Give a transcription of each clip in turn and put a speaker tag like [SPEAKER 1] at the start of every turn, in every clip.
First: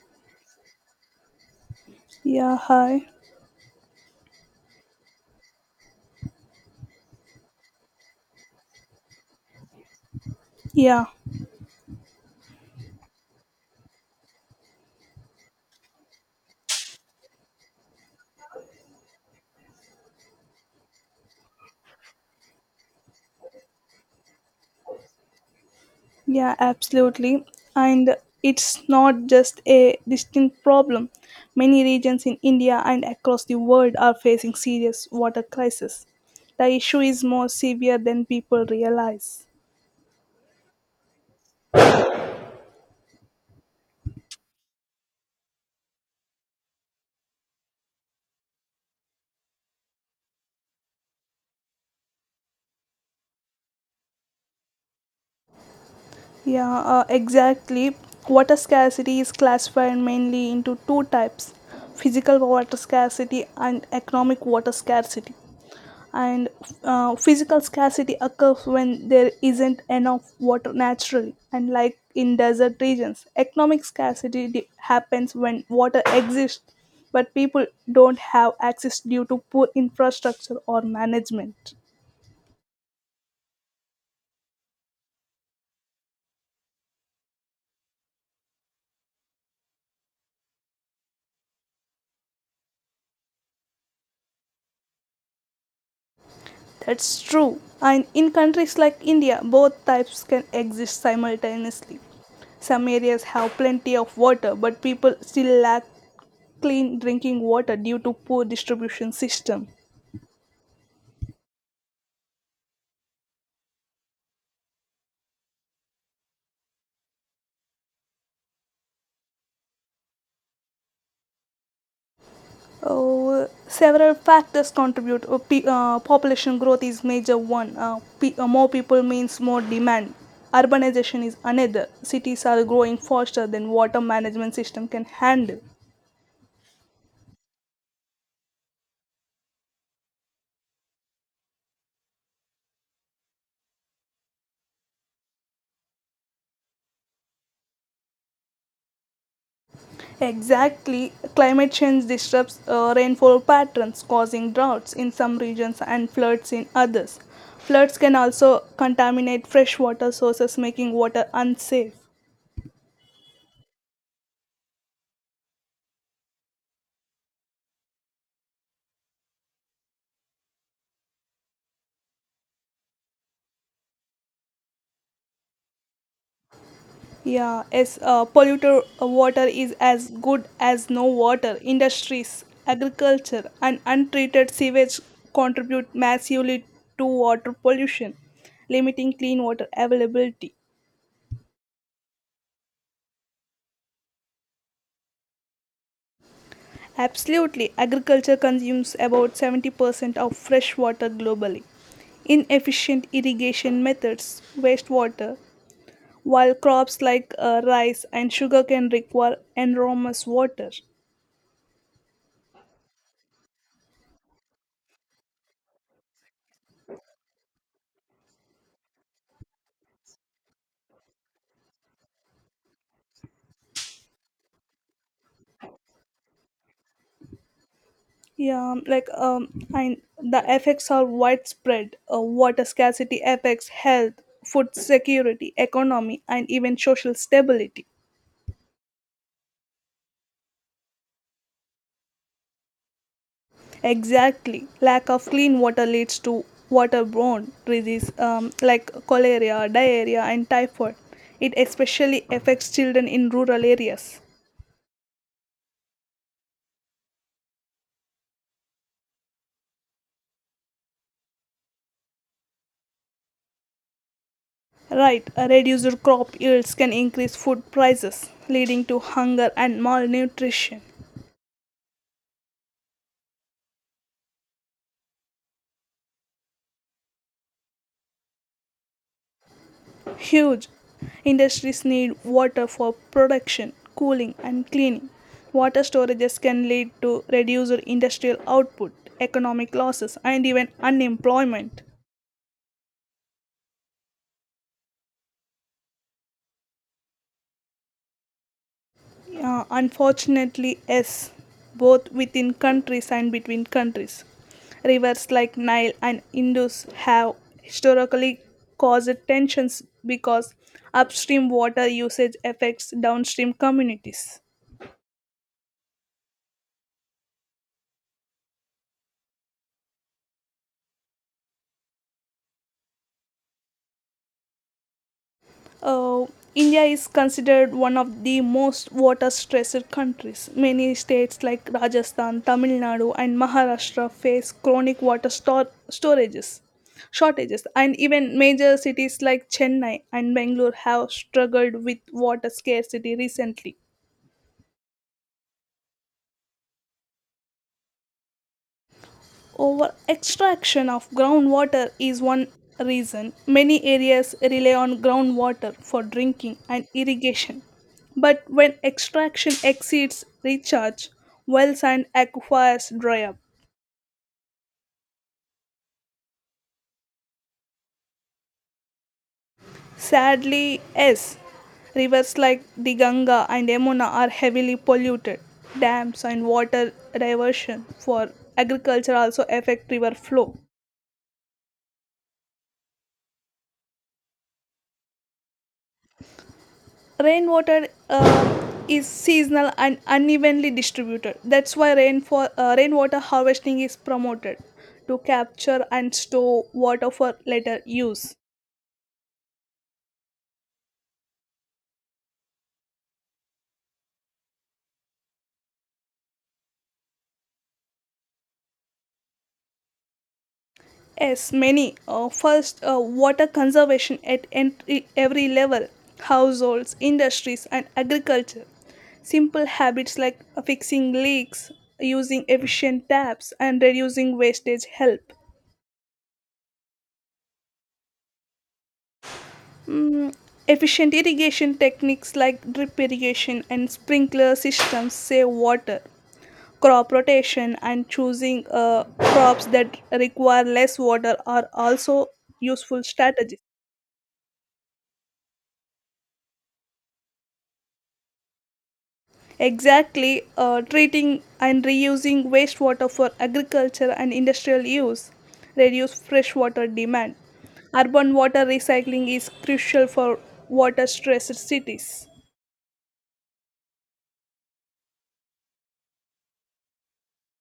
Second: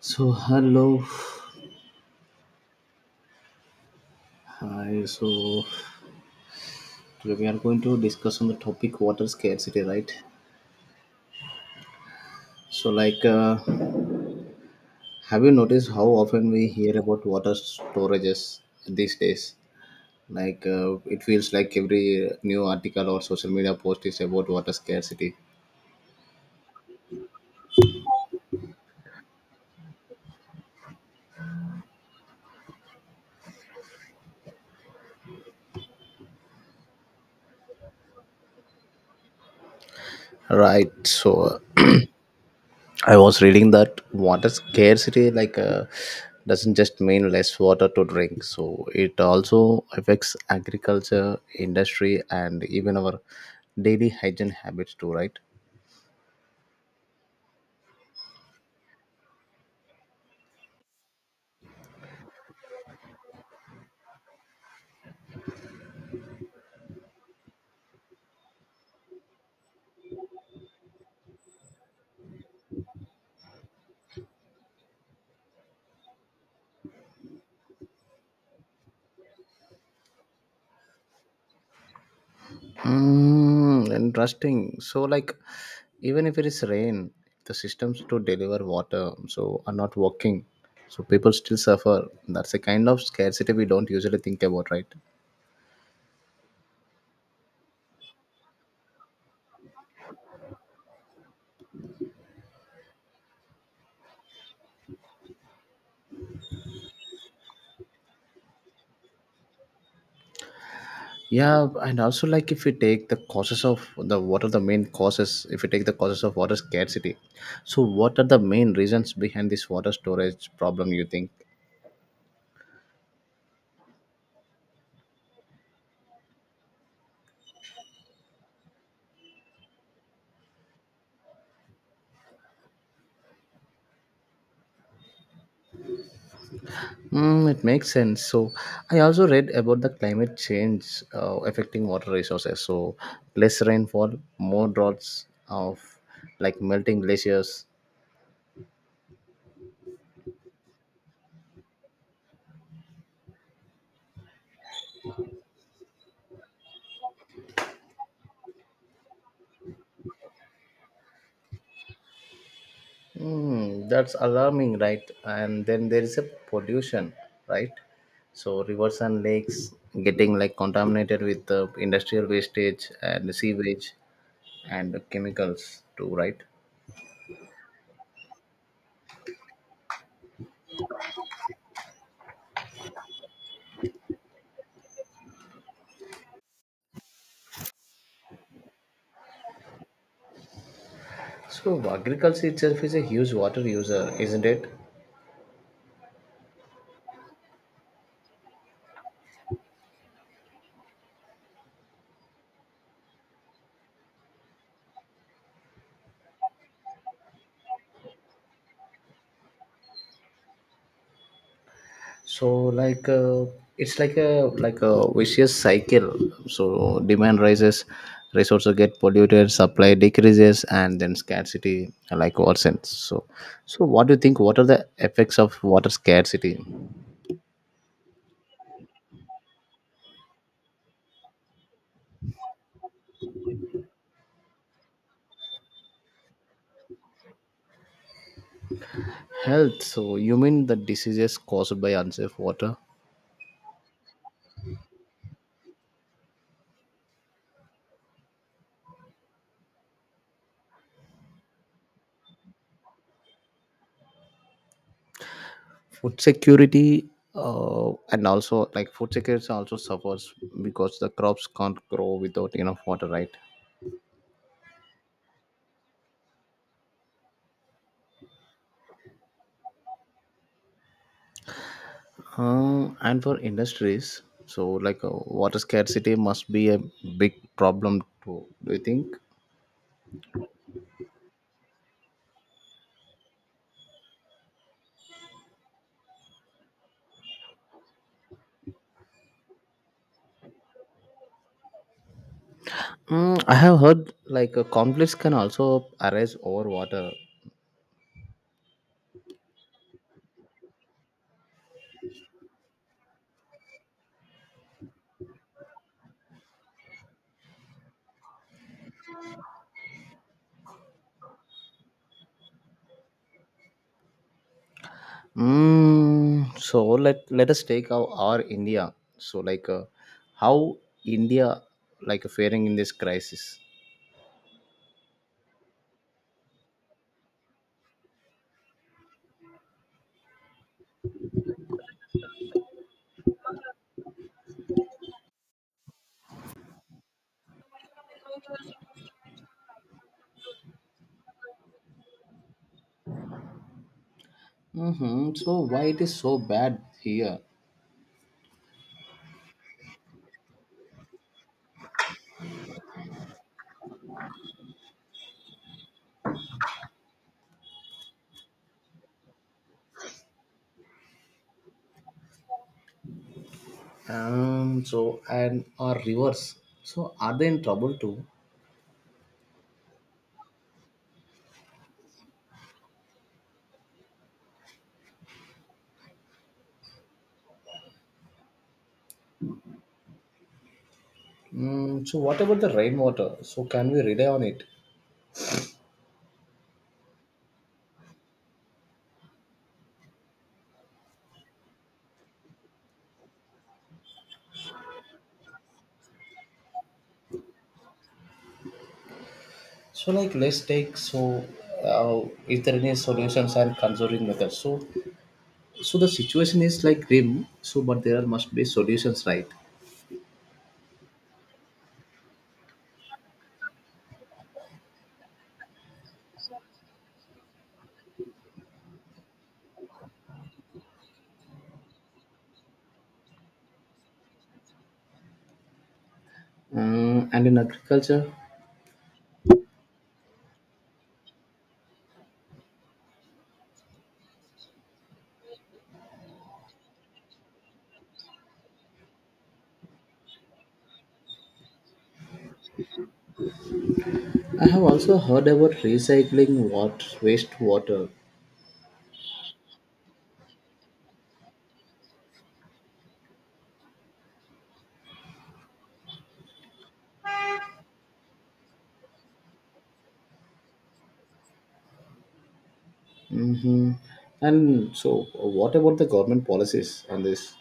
[SPEAKER 1] So hello,
[SPEAKER 2] Yeah, hi.
[SPEAKER 1] hi. So today we are going to discuss on the topic water scarcity, right?
[SPEAKER 2] Yeah,
[SPEAKER 1] So have you noticed how often we hear about water storages these days? It feels like every new article or social media post is about water scarcity.
[SPEAKER 2] yeah, absolutely. And it's not just a distinct problem. Many regions in India and across the world are facing serious water crisis. The issue is more severe than people realize.
[SPEAKER 1] Right. So I was reading that water scarcity doesn't just mean less water to drink. So it also affects agriculture, industry, and even our daily hygiene habits too, right?
[SPEAKER 2] Yeah, exactly. Water scarcity is classified mainly into two types, physical water scarcity and economic water scarcity. And Physical scarcity occurs when there isn't enough water naturally and like in desert regions. Economic scarcity happens when water exists but people don't have access due to poor infrastructure or management.
[SPEAKER 1] Mm, interesting. So like, even if it is rain, the systems to deliver water so are not working. So people still suffer. That's a kind of scarcity we don't usually think about, right?
[SPEAKER 2] That's true, and in countries like India both types can exist simultaneously. Some areas have plenty of water but people still lack clean drinking water due to poor distribution system.
[SPEAKER 1] Yeah, and also like if we take the causes of the what are the main causes if we take the causes of water scarcity. So what are the main reasons behind this water storage problem you think?
[SPEAKER 2] Several factors contribute. Population growth is major one. More people means more demand. Urbanization is another. Cities are growing faster than water management system can handle.
[SPEAKER 1] Mm, it makes sense. So, I also read about the climate change affecting water resources. So, less rainfall, more droughts of like melting glaciers.
[SPEAKER 2] Exactly, climate change disrupts rainfall patterns, causing droughts in some regions and floods in others. Floods can also contaminate freshwater sources, making water unsafe.
[SPEAKER 1] Hmm, that's alarming, right? And then there is a pollution, right? So rivers and lakes getting like contaminated with the industrial wastage and sewage and chemicals too, right?
[SPEAKER 2] Yeah, as polluted water is as good as no water. Industries, agriculture, and untreated sewage contribute massively to water pollution, limiting clean water availability.
[SPEAKER 1] So agriculture itself is a huge water user, isn't it?
[SPEAKER 2] Absolutely, agriculture consumes about 70% of fresh water globally. Inefficient irrigation methods waste water, while crops like rice and sugarcane require enormous water.
[SPEAKER 1] So it's like a vicious cycle. So demand rises, resources get polluted, supply decreases, and then scarcity like worsens. So so what do you think, what are the effects of water scarcity?
[SPEAKER 2] Yeah, like um, the effects are widespread. Water scarcity affects health, food security, economy, and even social stability.
[SPEAKER 1] Health, so you mean the diseases caused by unsafe water?
[SPEAKER 2] Exactly, lack of clean water leads to waterborne disease like cholera, diarrhea, and typhoid. It especially affects children in rural areas.
[SPEAKER 1] Food security. And also like food security also suffers because the crops can't grow without enough water, right?
[SPEAKER 2] Right, a reduced crop yields can increase food prices, leading to hunger and malnutrition.
[SPEAKER 1] And for industries, so water scarcity must be a big problem too. Do you think?
[SPEAKER 2] Huge, industries need water for production, cooling, and cleaning. Water storages can lead to reduced industrial output, economic losses, and even unemployment.
[SPEAKER 1] Mm, I have heard conflicts can also arise over water.
[SPEAKER 2] Unfortunately, yes, both within countries and between countries. Rivers like Nile and Indus have historically caused tensions because upstream water usage affects downstream communities.
[SPEAKER 1] Mm, so let us take our India. So how India like faring in this crisis?
[SPEAKER 2] Uh, India is considered one of the most water stressed countries. Many states like Rajasthan, Tamil Nadu, and Maharashtra face chronic water stor- storages shortages. And even major cities like Chennai and Bangalore have struggled with water scarcity recently.
[SPEAKER 1] Mm-hmm. So why it is so bad here?
[SPEAKER 2] Over extraction of groundwater is one reason. Many areas rely on groundwater for drinking and irrigation. But when extraction exceeds recharge, wells and aquifers dry up.
[SPEAKER 1] So and our rivers. So are they in trouble too?
[SPEAKER 2] Sadly, yes, rivers like the Ganga and Yamuna are heavily polluted. Dams and water diversion for agriculture also affect river flow.
[SPEAKER 1] Mm, so what about the rainwater? So can we rely on it?
[SPEAKER 2] Rainwater is seasonal and unevenly distributed. That's why rainwater harvesting is promoted to capture and store water for later use.
[SPEAKER 1] So like let's take so, uh, is there any solutions and conserving methods? So so the situation is like grim. So but there must be solutions, right?
[SPEAKER 2] Yes, many. First, water conservation at every level, households, industries, and agriculture. Simple habits like fixing leaks, using efficient taps, and reducing wastage help.
[SPEAKER 1] Mm, and in agriculture,
[SPEAKER 2] Mm, efficient irrigation techniques like drip irrigation and sprinkler systems save water. Crop rotation and choosing crops that require less water are also useful strategies.
[SPEAKER 1] I have also heard about recycling what wastewater.
[SPEAKER 2] Exactly, treating and reusing wastewater for agriculture and industrial use reduce freshwater demand. Urban water recycling is crucial for water stressed cities.
[SPEAKER 1] Mm-hmm. And so what about the government policies on this?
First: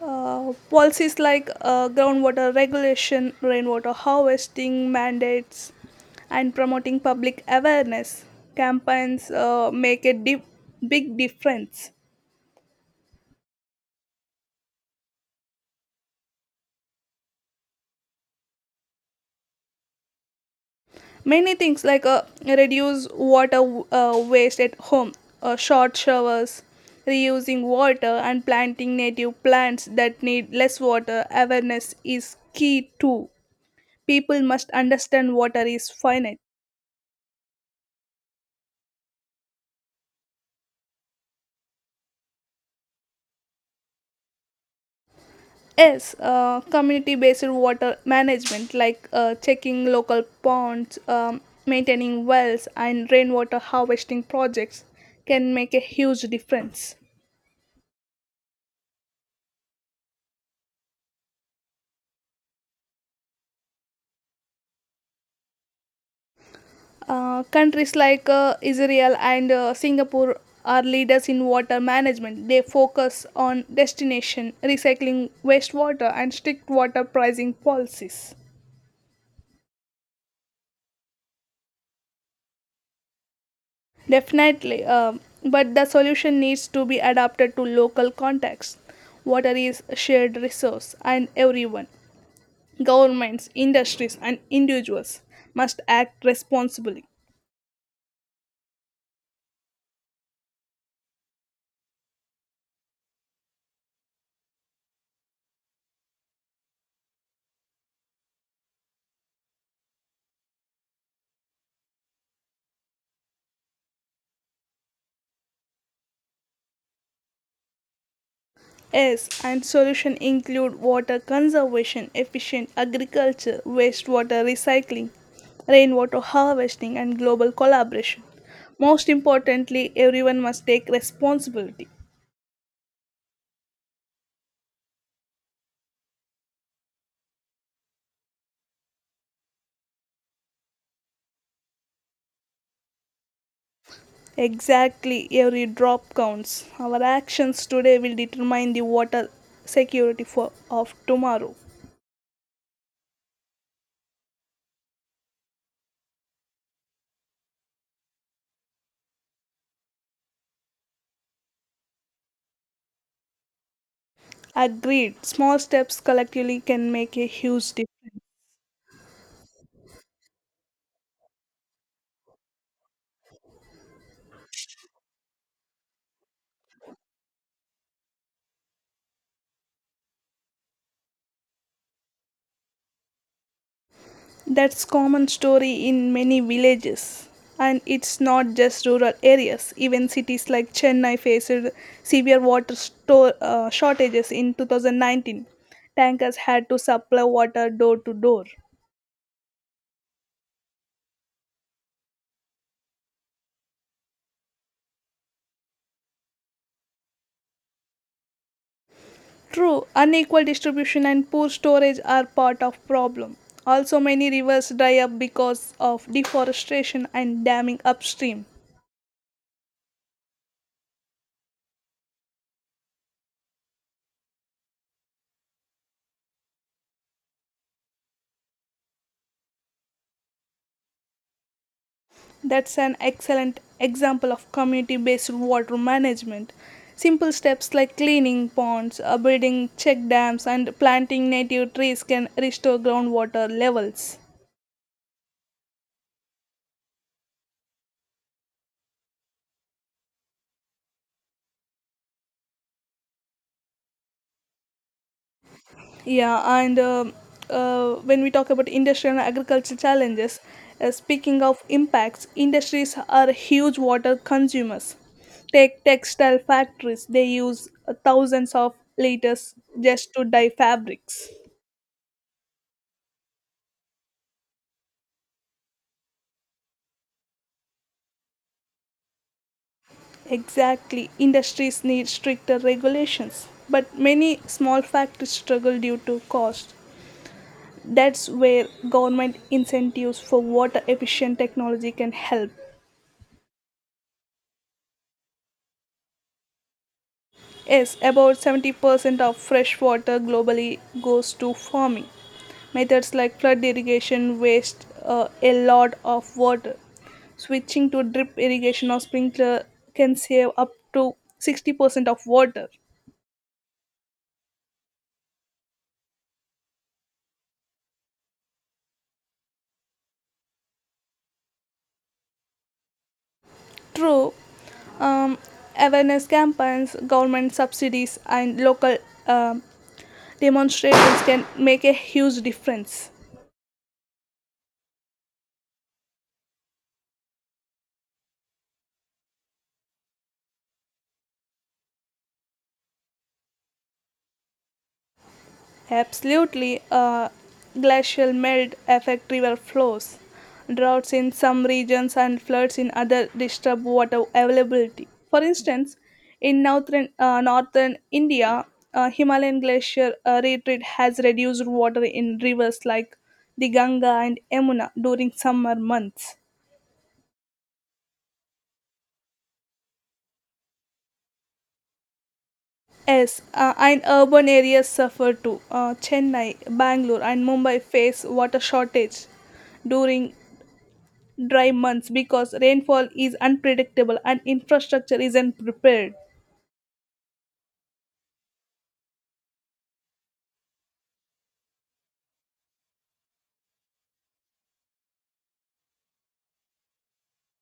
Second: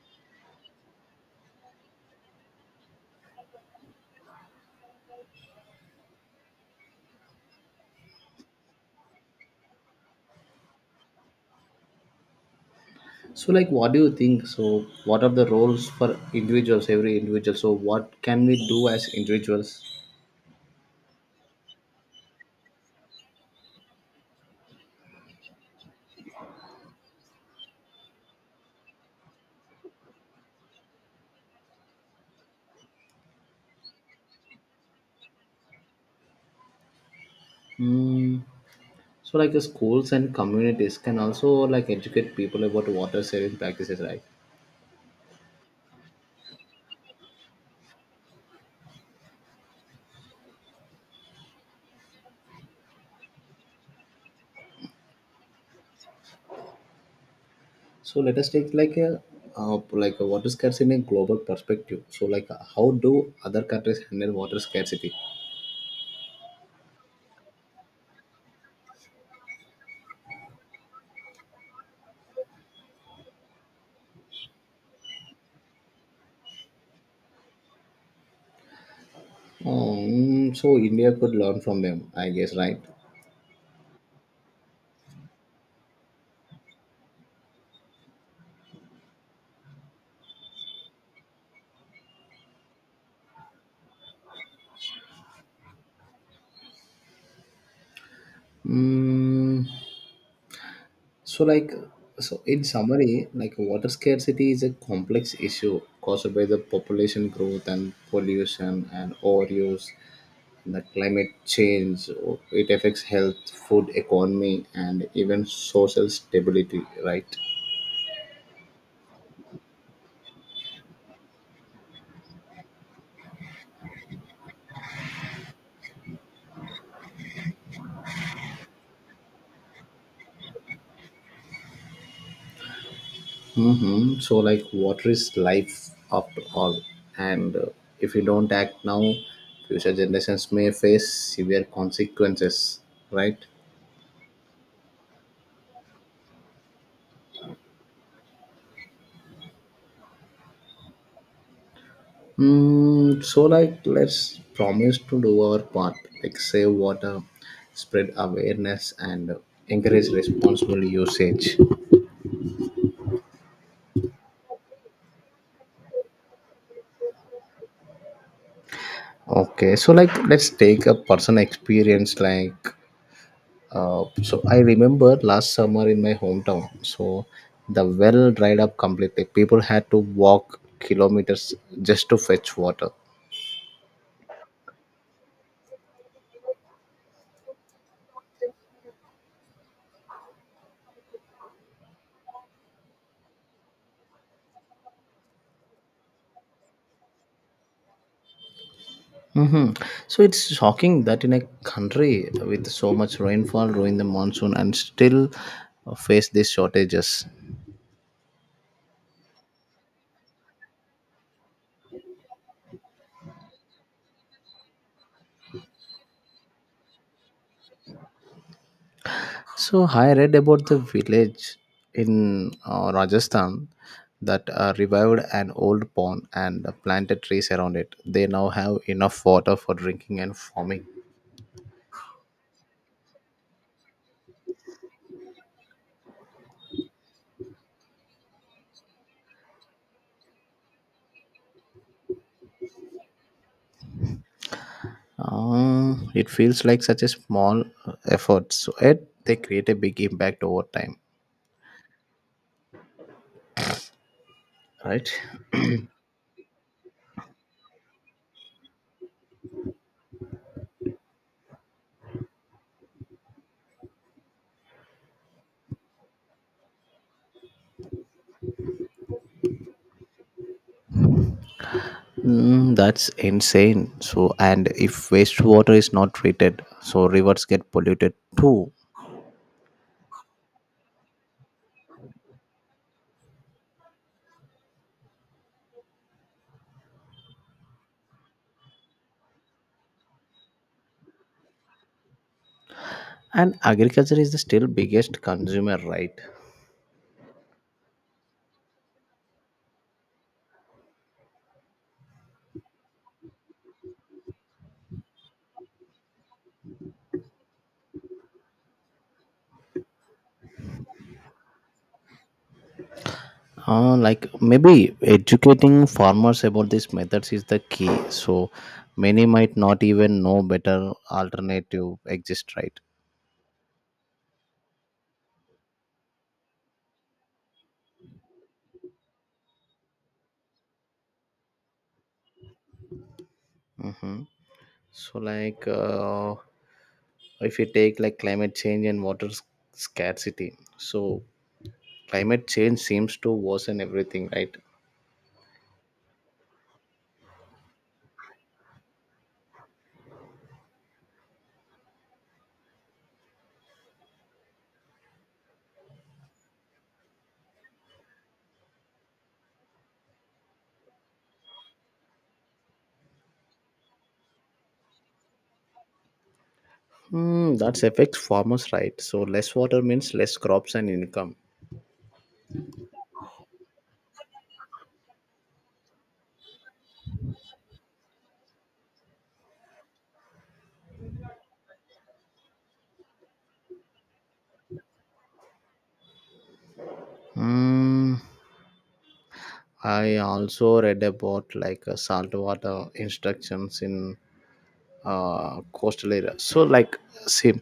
[SPEAKER 2] Policies like groundwater regulation, rainwater harvesting mandates, and promoting public awareness campaigns make a big difference.
[SPEAKER 1] So like what do you think? So what are the roles for individuals, every individual? So what can we do as individuals?
[SPEAKER 2] Many things, like reduce water waste at home, short showers, reusing water, and planting native plants that need less water. Awareness is key too. People must understand water is finite.
[SPEAKER 1] Mm, so like the schools and communities can also like educate people about water saving practices, right?
[SPEAKER 2] Yes, community based water management, like checking local ponds, maintaining wells, and rainwater harvesting projects, can make a huge difference.
[SPEAKER 1] So let us take like a water scarcity in a global perspective. So how do other countries handle water scarcity?
[SPEAKER 2] Countries like Israel and Singapore are leaders in water management. They focus on destination, recycling wastewater, and strict water pricing policies.
[SPEAKER 1] So India could learn from them, I guess, right?
[SPEAKER 2] Definitely, but the solution needs to be adapted to local context. Water is a shared resource, and everyone, governments, industries, and individuals, must act responsibly.
[SPEAKER 1] Mm, so like so in summary, like water scarcity is a complex issue caused by the population growth and pollution and overuse, the climate change. It affects health, food, economy, and even social stability, right?
[SPEAKER 2] Yes, and solution include water conservation, efficient agriculture, wastewater recycling, rainwater harvesting, and global collaboration. Most importantly, everyone must take responsibility.
[SPEAKER 1] Hmm, so like water is life after all. And if you don't act now, future generations may face severe consequences, right?
[SPEAKER 2] Exactly, every drop counts. Our actions today will determine the water security for, of tomorrow.
[SPEAKER 1] Mm, so like let's promise to do our part, like save water, spread awareness, and encourage responsible usage.
[SPEAKER 2] Agreed, small steps collectively can make a huge difference.
[SPEAKER 1] Okay, so like let's take a personal experience. Like, so I remember last summer in my hometown, so the well dried up completely. People had to walk kilometers just to fetch water.
[SPEAKER 2] That's common story in many villages. And it's not just rural areas. Even cities like Chennai faced severe shortages in 2019. Tankers had to supply water door to door.
[SPEAKER 1] Mm-hmm. So it's shocking that in a country with so much rainfall during the monsoon and still face these shortages.
[SPEAKER 2] True, unequal distribution and poor storage are part of problem. Also many rivers dry up because of deforestation and damming upstream.
[SPEAKER 1] So I read about the village in Rajasthan that revived an old pond and planted trees around it. They now have enough water for drinking and farming.
[SPEAKER 2] That's an excellent example of community based water management. Simple steps like cleaning ponds, building check dams and planting native trees can restore groundwater levels.
[SPEAKER 1] It feels like such a small effort, so yet they create a big impact over time. Right?
[SPEAKER 2] Yeah, and When we talk about industrial and agricultural challenges, speaking of impacts, industries are huge water consumers. Take textile factories, they use thousands of liters just to dye fabrics.
[SPEAKER 1] Mm, that's insane. So, and if wastewater is not treated, so rivers get polluted too.
[SPEAKER 2] Exactly, industries need stricter regulations, but many small factories struggle due to cost. That's where government incentives for water efficient technology can help.
[SPEAKER 1] And agriculture is the still biggest consumer, right?
[SPEAKER 2] Yes, about 70% of fresh water globally goes to farming. Methods like flood irrigation waste a lot of water. Switching to drip irrigation or sprinkler can save up to 60% of water.
[SPEAKER 1] Like maybe educating farmers about these methods is the key. So many might not even know better alternative exist, right?
[SPEAKER 2] True, um, awareness campaigns, government subsidies, and local um, demonstrations can make a huge difference.
[SPEAKER 1] Mhm. So if you take like climate change and scarcity, so climate change seems to worsen everything, right?
[SPEAKER 2] Absolutely, glacial melt affect river flows. Droughts in some regions and floods in other disturb water availability. For instance, in northern India, Himalayan glacier retreat has reduced water in rivers like the Ganga and Yamuna during summer months.
[SPEAKER 1] Hmm, that affects farmers, right? So less water means less crops and income.
[SPEAKER 2] Yes, and urban areas suffer too. Chennai, Bangalore, and Mumbai face water shortage during dry months because rainfall is unpredictable and infrastructure isn't prepared.
[SPEAKER 1] Hmm. I also read about salt water instructions in coastal area. So like same.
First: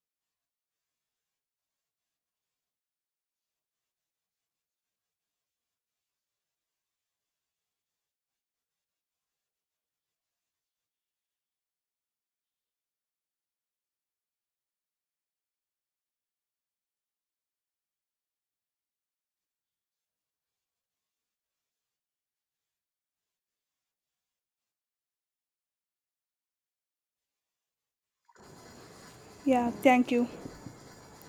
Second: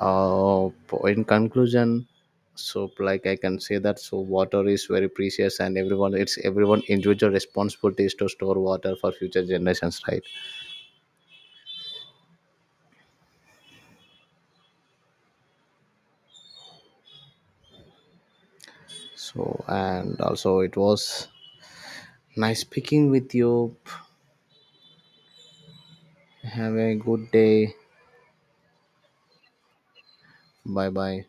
[SPEAKER 1] Uh, in conclusion, so like I can say that so water is very precious and everyone, it's everyone individual responsibility is to store water for future generations, right? So and also it was nice speaking with you. Have a good day.
[SPEAKER 2] Yeah, thank you.
[SPEAKER 1] Bye bye.